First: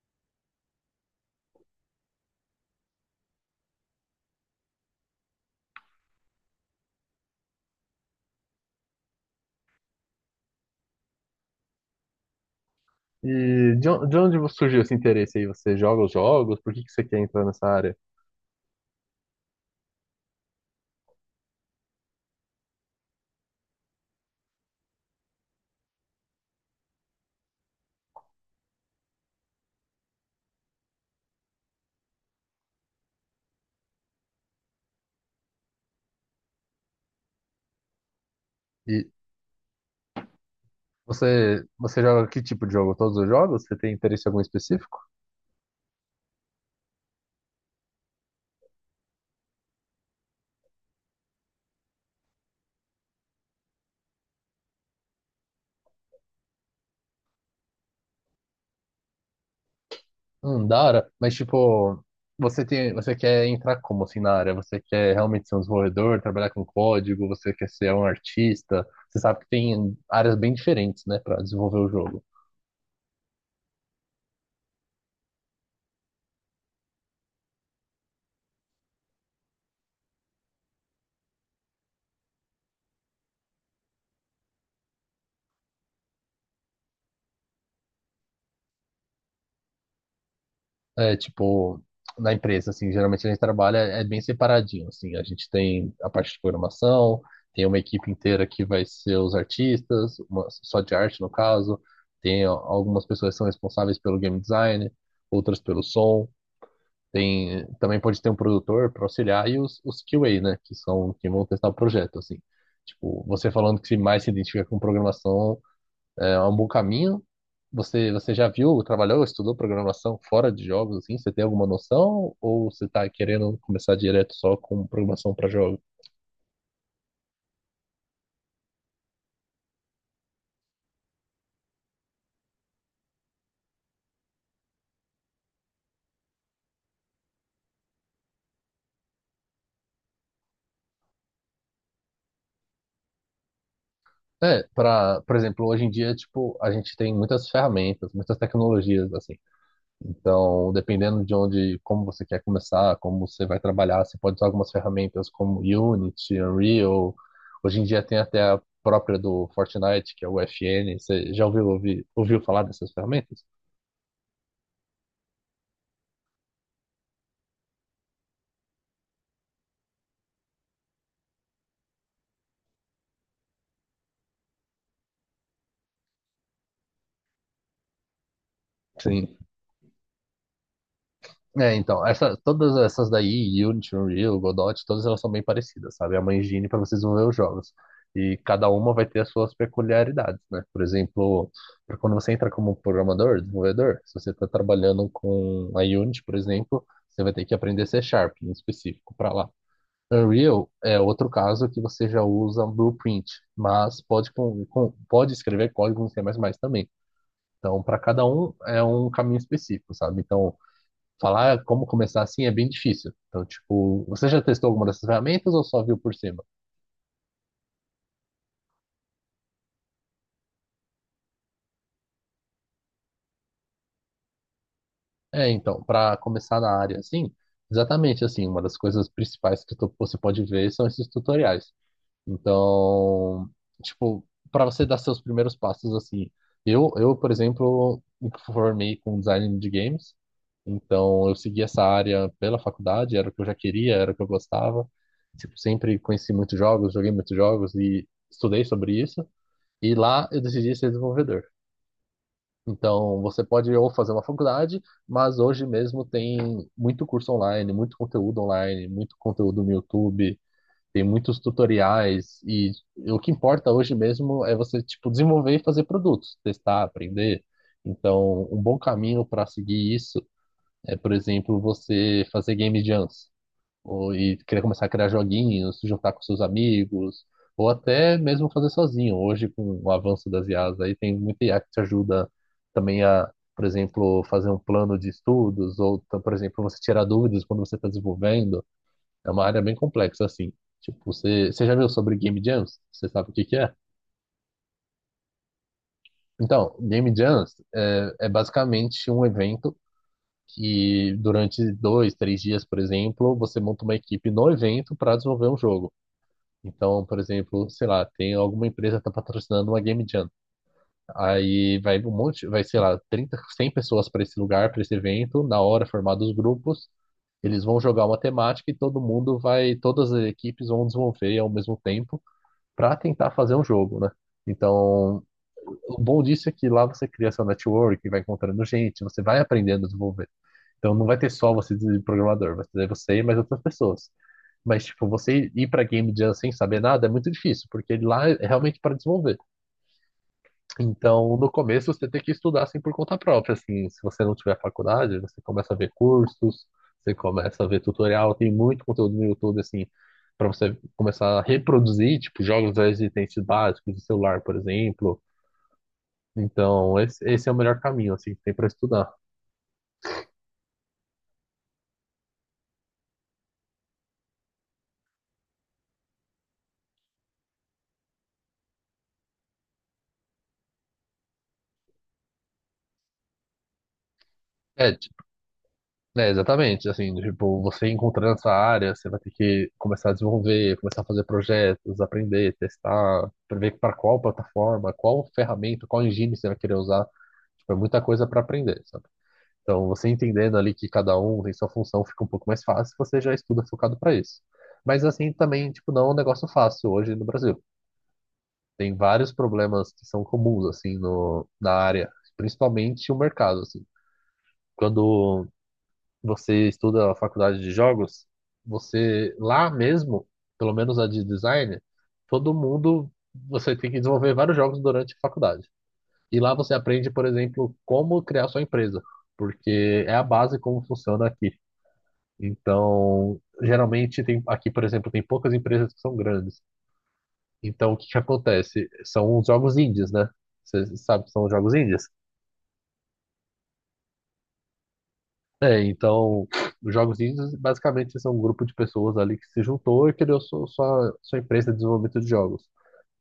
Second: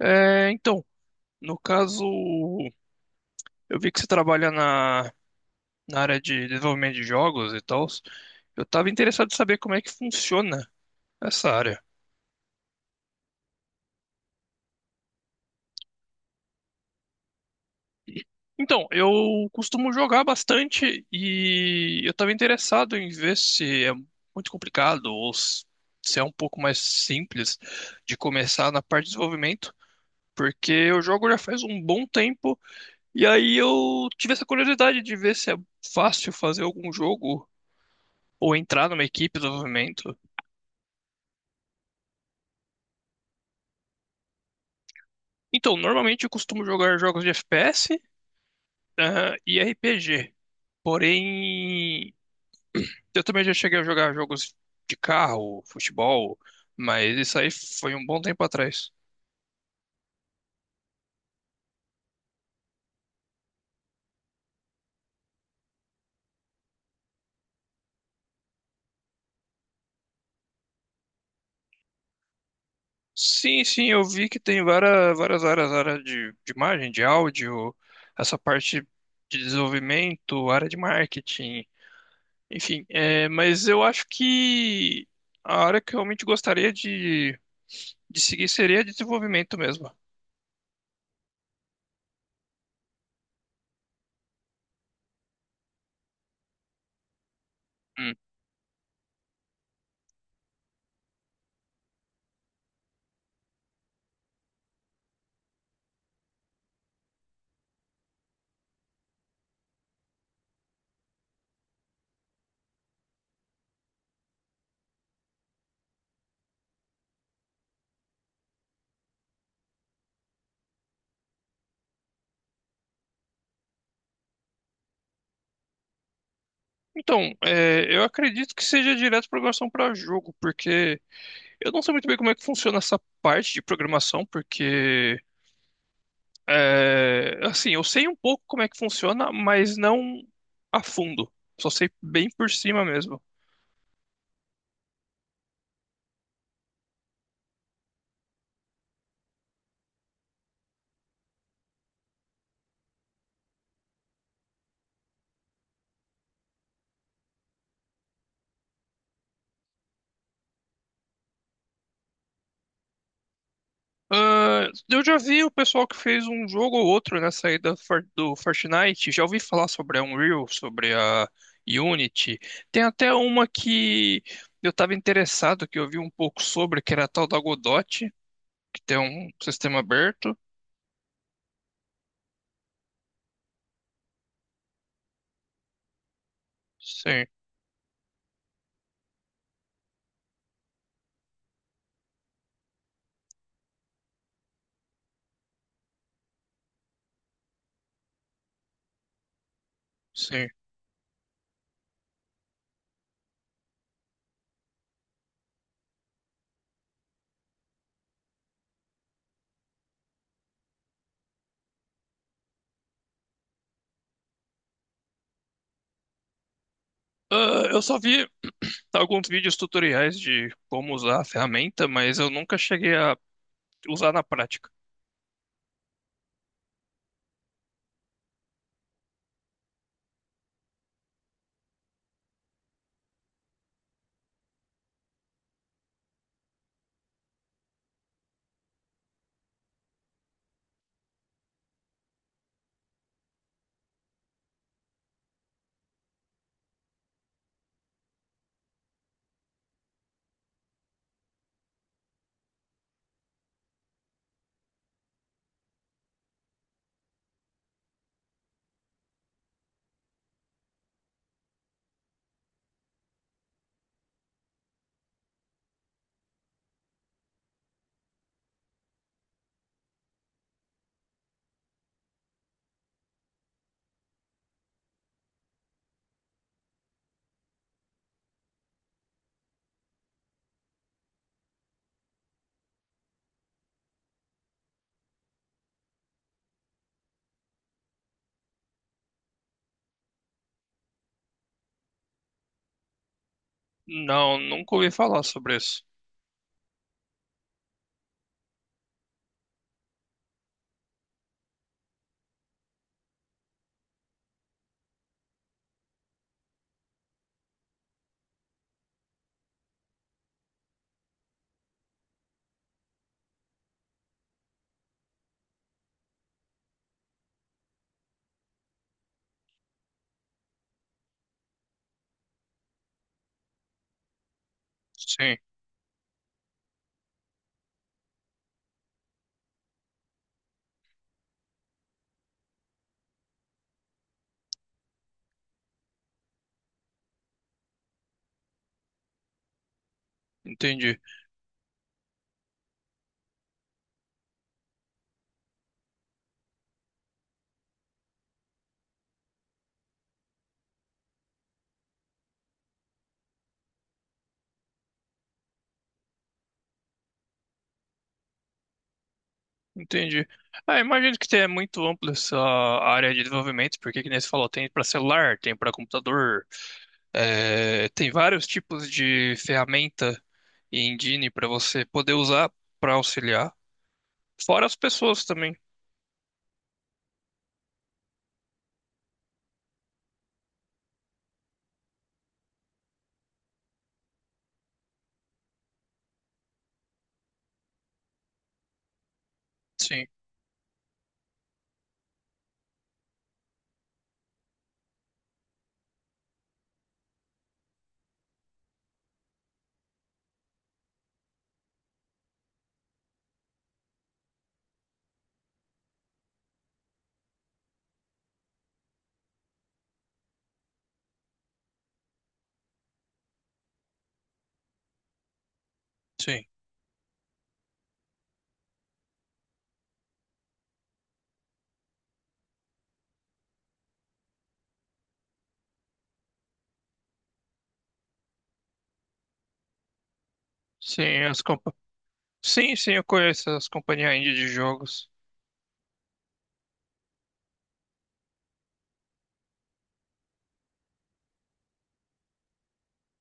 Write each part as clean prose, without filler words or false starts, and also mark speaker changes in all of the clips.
Speaker 1: É, então, no caso, eu vi que você trabalha na, na área de desenvolvimento de jogos e tal. Eu estava interessado em saber como é que funciona essa área.
Speaker 2: E de onde surgiu esse interesse aí? Você joga os jogos? Por que que você quer entrar nessa área?
Speaker 1: Então, eu costumo jogar bastante e eu estava interessado em ver se é muito complicado ou se é um pouco mais simples de começar na parte de desenvolvimento, porque eu jogo já faz um bom tempo e aí eu tive essa curiosidade de ver se é fácil fazer algum jogo ou entrar numa
Speaker 2: E
Speaker 1: equipe de desenvolvimento.
Speaker 2: você joga que tipo de jogo? Todos os jogos? Você tem interesse em algum específico?
Speaker 1: Então, normalmente eu costumo jogar jogos de FPS, e RPG. Porém, eu também já cheguei a jogar jogos de carro, futebol, mas isso aí foi um bom tempo atrás.
Speaker 2: Da hora. Mas tipo, você quer entrar como assim na área? Você quer realmente ser um desenvolvedor, trabalhar com código? Você quer ser um artista? Você sabe que tem áreas bem diferentes, né, para desenvolver o jogo.
Speaker 1: Sim, sim, eu vi que tem várias áreas, área de imagem, de áudio, essa parte de desenvolvimento, área de marketing, enfim. Mas eu acho que a área que eu realmente gostaria de seguir seria de desenvolvimento mesmo.
Speaker 2: É, tipo, na empresa, assim, geralmente a gente trabalha é bem separadinho, assim, a gente tem a parte de programação, tem uma equipe
Speaker 1: Hum.
Speaker 2: inteira que vai ser os artistas, só de arte no caso, tem algumas pessoas que são responsáveis pelo game design, outras pelo som, tem, também pode ter um produtor para auxiliar e os QA, né, que são, que vão testar o projeto, assim. Tipo, você falando que mais se identifica com programação, é um bom caminho. Você já viu, trabalhou, estudou programação fora de jogos, assim? Você tem alguma noção? Ou você está querendo começar direto só com programação para jogos?
Speaker 1: Então, eu acredito que seja direto programação para jogo, porque eu não sei muito bem como é que funciona essa parte de programação, porque é, assim, eu sei um pouco como é que funciona, mas não a fundo. Só sei bem por cima mesmo.
Speaker 2: É, por exemplo, hoje em dia, tipo, a gente tem muitas ferramentas, muitas tecnologias, assim. Então, dependendo de onde, como você quer começar, como você vai trabalhar, você pode usar algumas ferramentas como Unity, Unreal. Hoje em dia tem até a própria do Fortnite, que é o FN. Você já ouviu falar dessas ferramentas?
Speaker 1: Ah, eu já vi o pessoal que fez um jogo ou outro nessa aí da do Fortnite, já ouvi falar sobre a Unreal, sobre a Unity. Tem até uma que eu estava interessado, que eu vi um pouco sobre, que era a tal da Godot, que tem um
Speaker 2: Sim.
Speaker 1: sistema aberto.
Speaker 2: É, então, todas essas daí, Unity, Unreal, Godot, todas elas são bem parecidas, sabe? É uma engine para vocês
Speaker 1: Sim,
Speaker 2: desenvolver os jogos. E cada uma vai ter as suas peculiaridades, né? Por exemplo, pra quando você entra como programador, desenvolvedor, se você está trabalhando com a Unity, por exemplo, você vai ter que aprender C#, em específico, para lá.
Speaker 1: sim.
Speaker 2: Unreal é outro caso que você já usa Blueprint, mas pode, pode escrever código em C++ também. Então, para cada um é um caminho específico, sabe? Então, falar como começar assim é bem difícil. Então, tipo, você já testou alguma dessas ferramentas ou só viu por cima?
Speaker 1: Ah, eu só vi alguns vídeos tutoriais de como usar a ferramenta, mas eu nunca cheguei a usar na prática.
Speaker 2: É, então, para começar na área assim, exatamente assim, uma das coisas principais que você pode ver são esses tutoriais. Então, tipo, para você dar seus primeiros passos assim, eu, por exemplo, me formei com design de games. Então, eu segui essa área pela faculdade, era o que eu já queria, era o que eu gostava. Tipo, sempre conheci muitos jogos, joguei muitos jogos e estudei sobre isso. E lá eu decidi ser desenvolvedor. Então, você pode ou fazer uma faculdade, mas hoje mesmo tem muito curso online, muito conteúdo no YouTube, tem muitos tutoriais e o que importa hoje mesmo é você, tipo, desenvolver e fazer produtos, testar, aprender. Então, um bom caminho para seguir isso é, por exemplo, você fazer game jams e querer começar a criar joguinhos, se juntar com seus amigos, ou até mesmo fazer sozinho. Hoje, com o avanço das IAs, aí tem muita IA que te ajuda também a, por exemplo, fazer um plano de estudos, ou, por exemplo, você tirar dúvidas quando você está desenvolvendo. É uma área bem complexa, assim. Tipo, você já viu sobre Game Jams? Você sabe o que que é?
Speaker 1: Não, nunca ouvi falar sobre isso.
Speaker 2: Então, Game Jams é basicamente um evento que durante 2, 3 dias, por exemplo, você monta uma equipe no evento para desenvolver um jogo. Então, por exemplo, sei lá, tem alguma empresa que tá patrocinando uma Game Jam. Aí vai, sei lá, 30, 100 pessoas para esse lugar, para esse evento, na hora formados os grupos, eles vão jogar uma temática e todas as equipes vão desenvolver ao mesmo tempo para tentar fazer um jogo, né? Então,
Speaker 1: Sim,
Speaker 2: o bom disso é que lá você cria seu network, vai encontrando gente, você vai aprendendo a desenvolver. Então, não vai ter só você de programador, vai ter você e mais outras pessoas. Mas, tipo, você ir pra Game Jam sem saber nada é muito difícil, porque lá é realmente para desenvolver.
Speaker 1: entendi,
Speaker 2: Então, no começo, você tem que estudar assim por conta própria, assim, se você não tiver faculdade, você começa a ver cursos, você começa a ver tutorial, tem muito conteúdo no YouTube, assim, para você começar a reproduzir, tipo, jogos já existentes básicos de celular, por exemplo. Então, esse é o melhor caminho, assim, que tem para estudar.
Speaker 1: entendi. Ah, imagino que tenha muito ampla essa área de desenvolvimento, porque, que nem você falou, tem para celular, tem para computador, é, tem vários tipos de ferramenta e engine para você poder usar para auxiliar, fora as
Speaker 2: Ed,
Speaker 1: pessoas também.
Speaker 2: É, exatamente, assim, tipo, você encontrando essa área, você vai ter que começar a desenvolver, começar a fazer projetos, aprender, testar, prever para qual plataforma, qual ferramenta, qual engine você vai querer usar. Tipo, é muita coisa para aprender, sabe? Então,
Speaker 1: Sim,
Speaker 2: você entendendo ali que cada um tem sua função, fica um pouco mais fácil, você já estuda focado para isso. Mas assim, também, tipo, não é um negócio fácil hoje no Brasil. Tem vários problemas que são comuns, assim, no, na área, principalmente o mercado, assim. Quando você estuda a faculdade de jogos, você lá mesmo, pelo menos a de design, todo mundo você tem que desenvolver vários jogos durante a faculdade. E
Speaker 1: sim.
Speaker 2: lá você aprende, por exemplo, como criar sua empresa, porque é a base como funciona aqui. Então, geralmente tem aqui, por exemplo, tem poucas empresas que são grandes. Então, o que que acontece? São os jogos indies, né? Você
Speaker 1: Sim,
Speaker 2: sabe, que
Speaker 1: as
Speaker 2: são os
Speaker 1: compa...
Speaker 2: jogos indies.
Speaker 1: sim, sim, eu conheço as companhias indie de jogos.
Speaker 2: É, então, os jogos indies basicamente são um grupo de pessoas ali que se juntou e criou sua empresa de desenvolvimento de jogos.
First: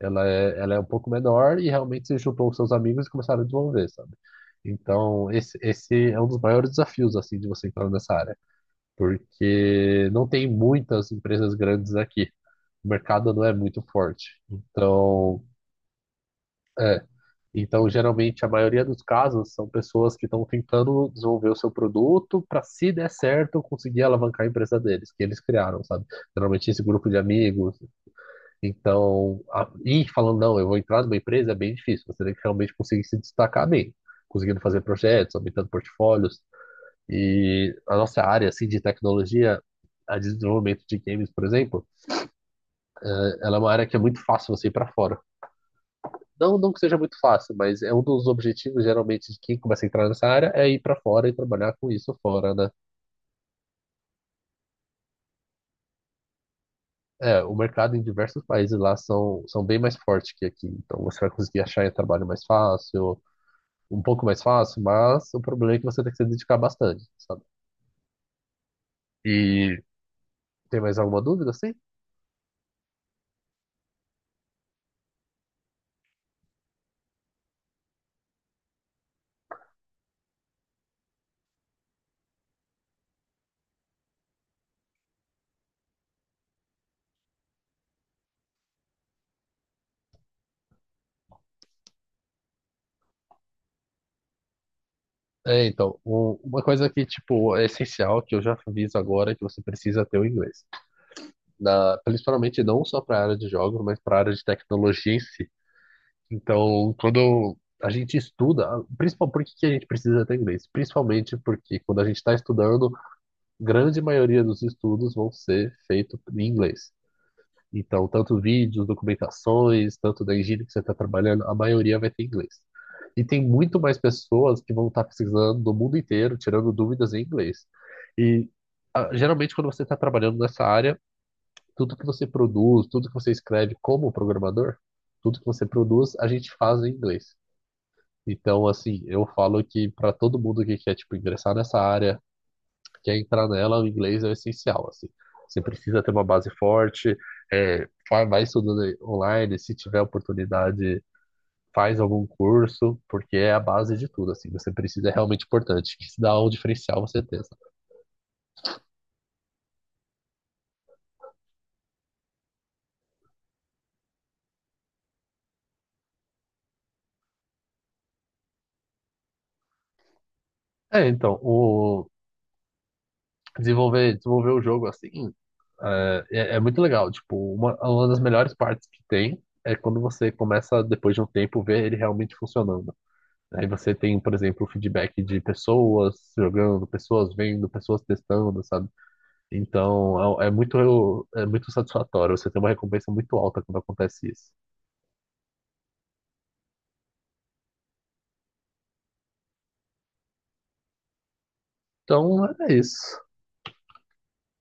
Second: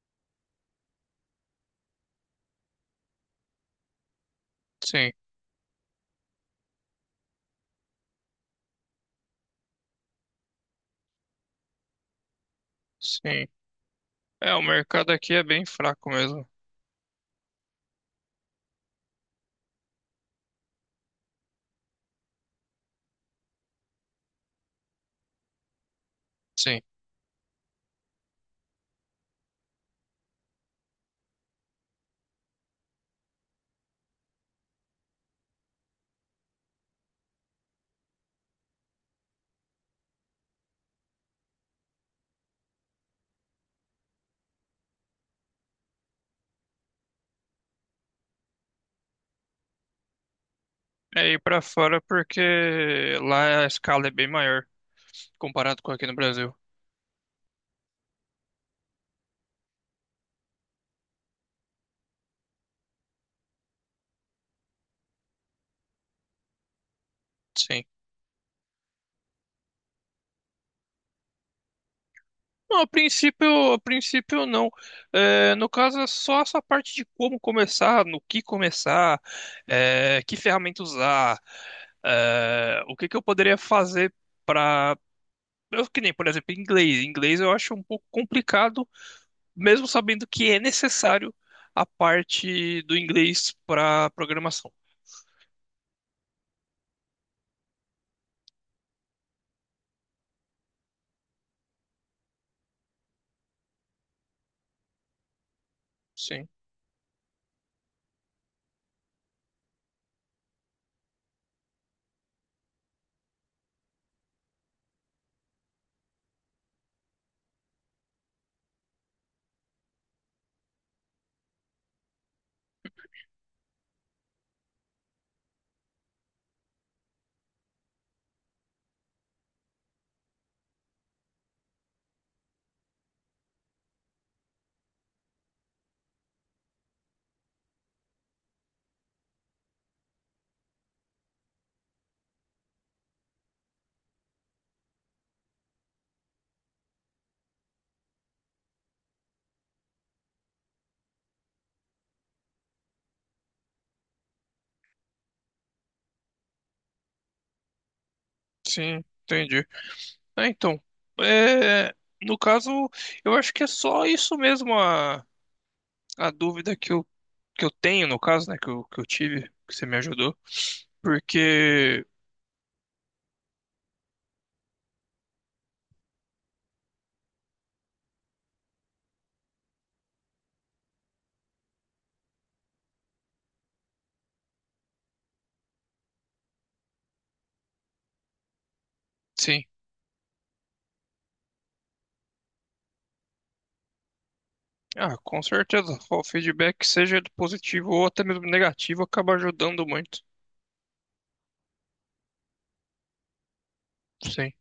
Speaker 2: Ela é um pouco menor e realmente se juntou com seus amigos e começaram a desenvolver, sabe?
Speaker 1: Sim,
Speaker 2: Então, esse é um dos maiores desafios, assim, de você entrar nessa área, porque não tem muitas empresas grandes aqui. O mercado não
Speaker 1: sim.
Speaker 2: é muito forte.
Speaker 1: É, o mercado aqui é
Speaker 2: Então,
Speaker 1: bem fraco mesmo.
Speaker 2: então, geralmente, a maioria dos casos são pessoas que estão tentando desenvolver o seu produto para, se der certo, conseguir alavancar a empresa deles, que eles criaram, sabe? Geralmente,
Speaker 1: Sim.
Speaker 2: esse grupo de amigos. Então, e falando, não, eu vou entrar numa empresa é bem difícil. Você tem que realmente conseguir se destacar bem, conseguindo fazer projetos, aumentando portfólios. E a nossa área, assim, de tecnologia, a de desenvolvimento de games, por exemplo, ela é uma área que é muito fácil você ir para fora. Não, não que seja muito fácil, mas é um dos objetivos, geralmente, de quem começa a entrar nessa área, é ir para
Speaker 1: É
Speaker 2: fora e
Speaker 1: ir pra
Speaker 2: trabalhar com
Speaker 1: fora
Speaker 2: isso
Speaker 1: porque
Speaker 2: fora, né?
Speaker 1: lá a escala é bem maior comparado com aqui no Brasil.
Speaker 2: É, o mercado em diversos países lá são bem mais fortes que aqui, então você vai conseguir achar um trabalho mais fácil, um pouco mais fácil, mas o problema é que você tem que se dedicar bastante, sabe?
Speaker 1: Sim.
Speaker 2: E tem mais alguma dúvida, assim?
Speaker 1: Não, a princípio não. É, no caso, é só essa parte de como começar, no que começar, é, que ferramenta usar, é, o que que eu poderia fazer para eu que nem, por exemplo, inglês. Inglês eu acho um pouco complicado mesmo sabendo que é necessário a parte do inglês para programação.
Speaker 2: É, então, uma coisa que, tipo, é essencial, que eu já aviso agora, é que você precisa ter o inglês. Principalmente não só para a área de jogos, mas para a área de tecnologia em si.
Speaker 1: Sim,
Speaker 2: Então, quando a gente estuda, principalmente por que que a gente precisa ter inglês? Principalmente porque quando a gente está estudando, grande maioria dos estudos vão ser feitos em inglês. Então, tanto vídeos, documentações, tanto da engenharia que você está trabalhando, a maioria vai ter inglês. E tem muito mais pessoas que vão estar pesquisando do mundo inteiro, tirando dúvidas em inglês. E geralmente, quando você está trabalhando nessa área, tudo que você produz, tudo que você escreve como programador, tudo que você produz, a gente faz em inglês. Então, assim, eu falo que para todo mundo que quer, tipo, ingressar nessa área, quer entrar nela, o inglês é o essencial, assim. Você precisa ter uma base forte, é, vai estudando aí online, se tiver oportunidade, faz algum curso, porque é a base de tudo, assim. Você precisa, é realmente importante, que isso dá um diferencial, você tem.
Speaker 1: sim, entendi. É, então, é, no caso, eu acho que é só isso mesmo a dúvida que eu tenho, no caso, né, que eu tive, que você me ajudou,
Speaker 2: É, então,
Speaker 1: porque,
Speaker 2: desenvolver o jogo, assim, é muito legal. Tipo, uma das melhores partes que tem é quando você começa, depois de um tempo, ver ele realmente funcionando. Aí você tem, por exemplo, o feedback de pessoas jogando, pessoas vendo, pessoas testando, sabe?
Speaker 1: sim,
Speaker 2: Então é muito satisfatório. Você tem uma recompensa muito alta quando acontece isso.
Speaker 1: ah, com certeza, o feedback, seja positivo ou até mesmo negativo, acaba ajudando muito.
Speaker 2: Então é isso.
Speaker 1: Sim.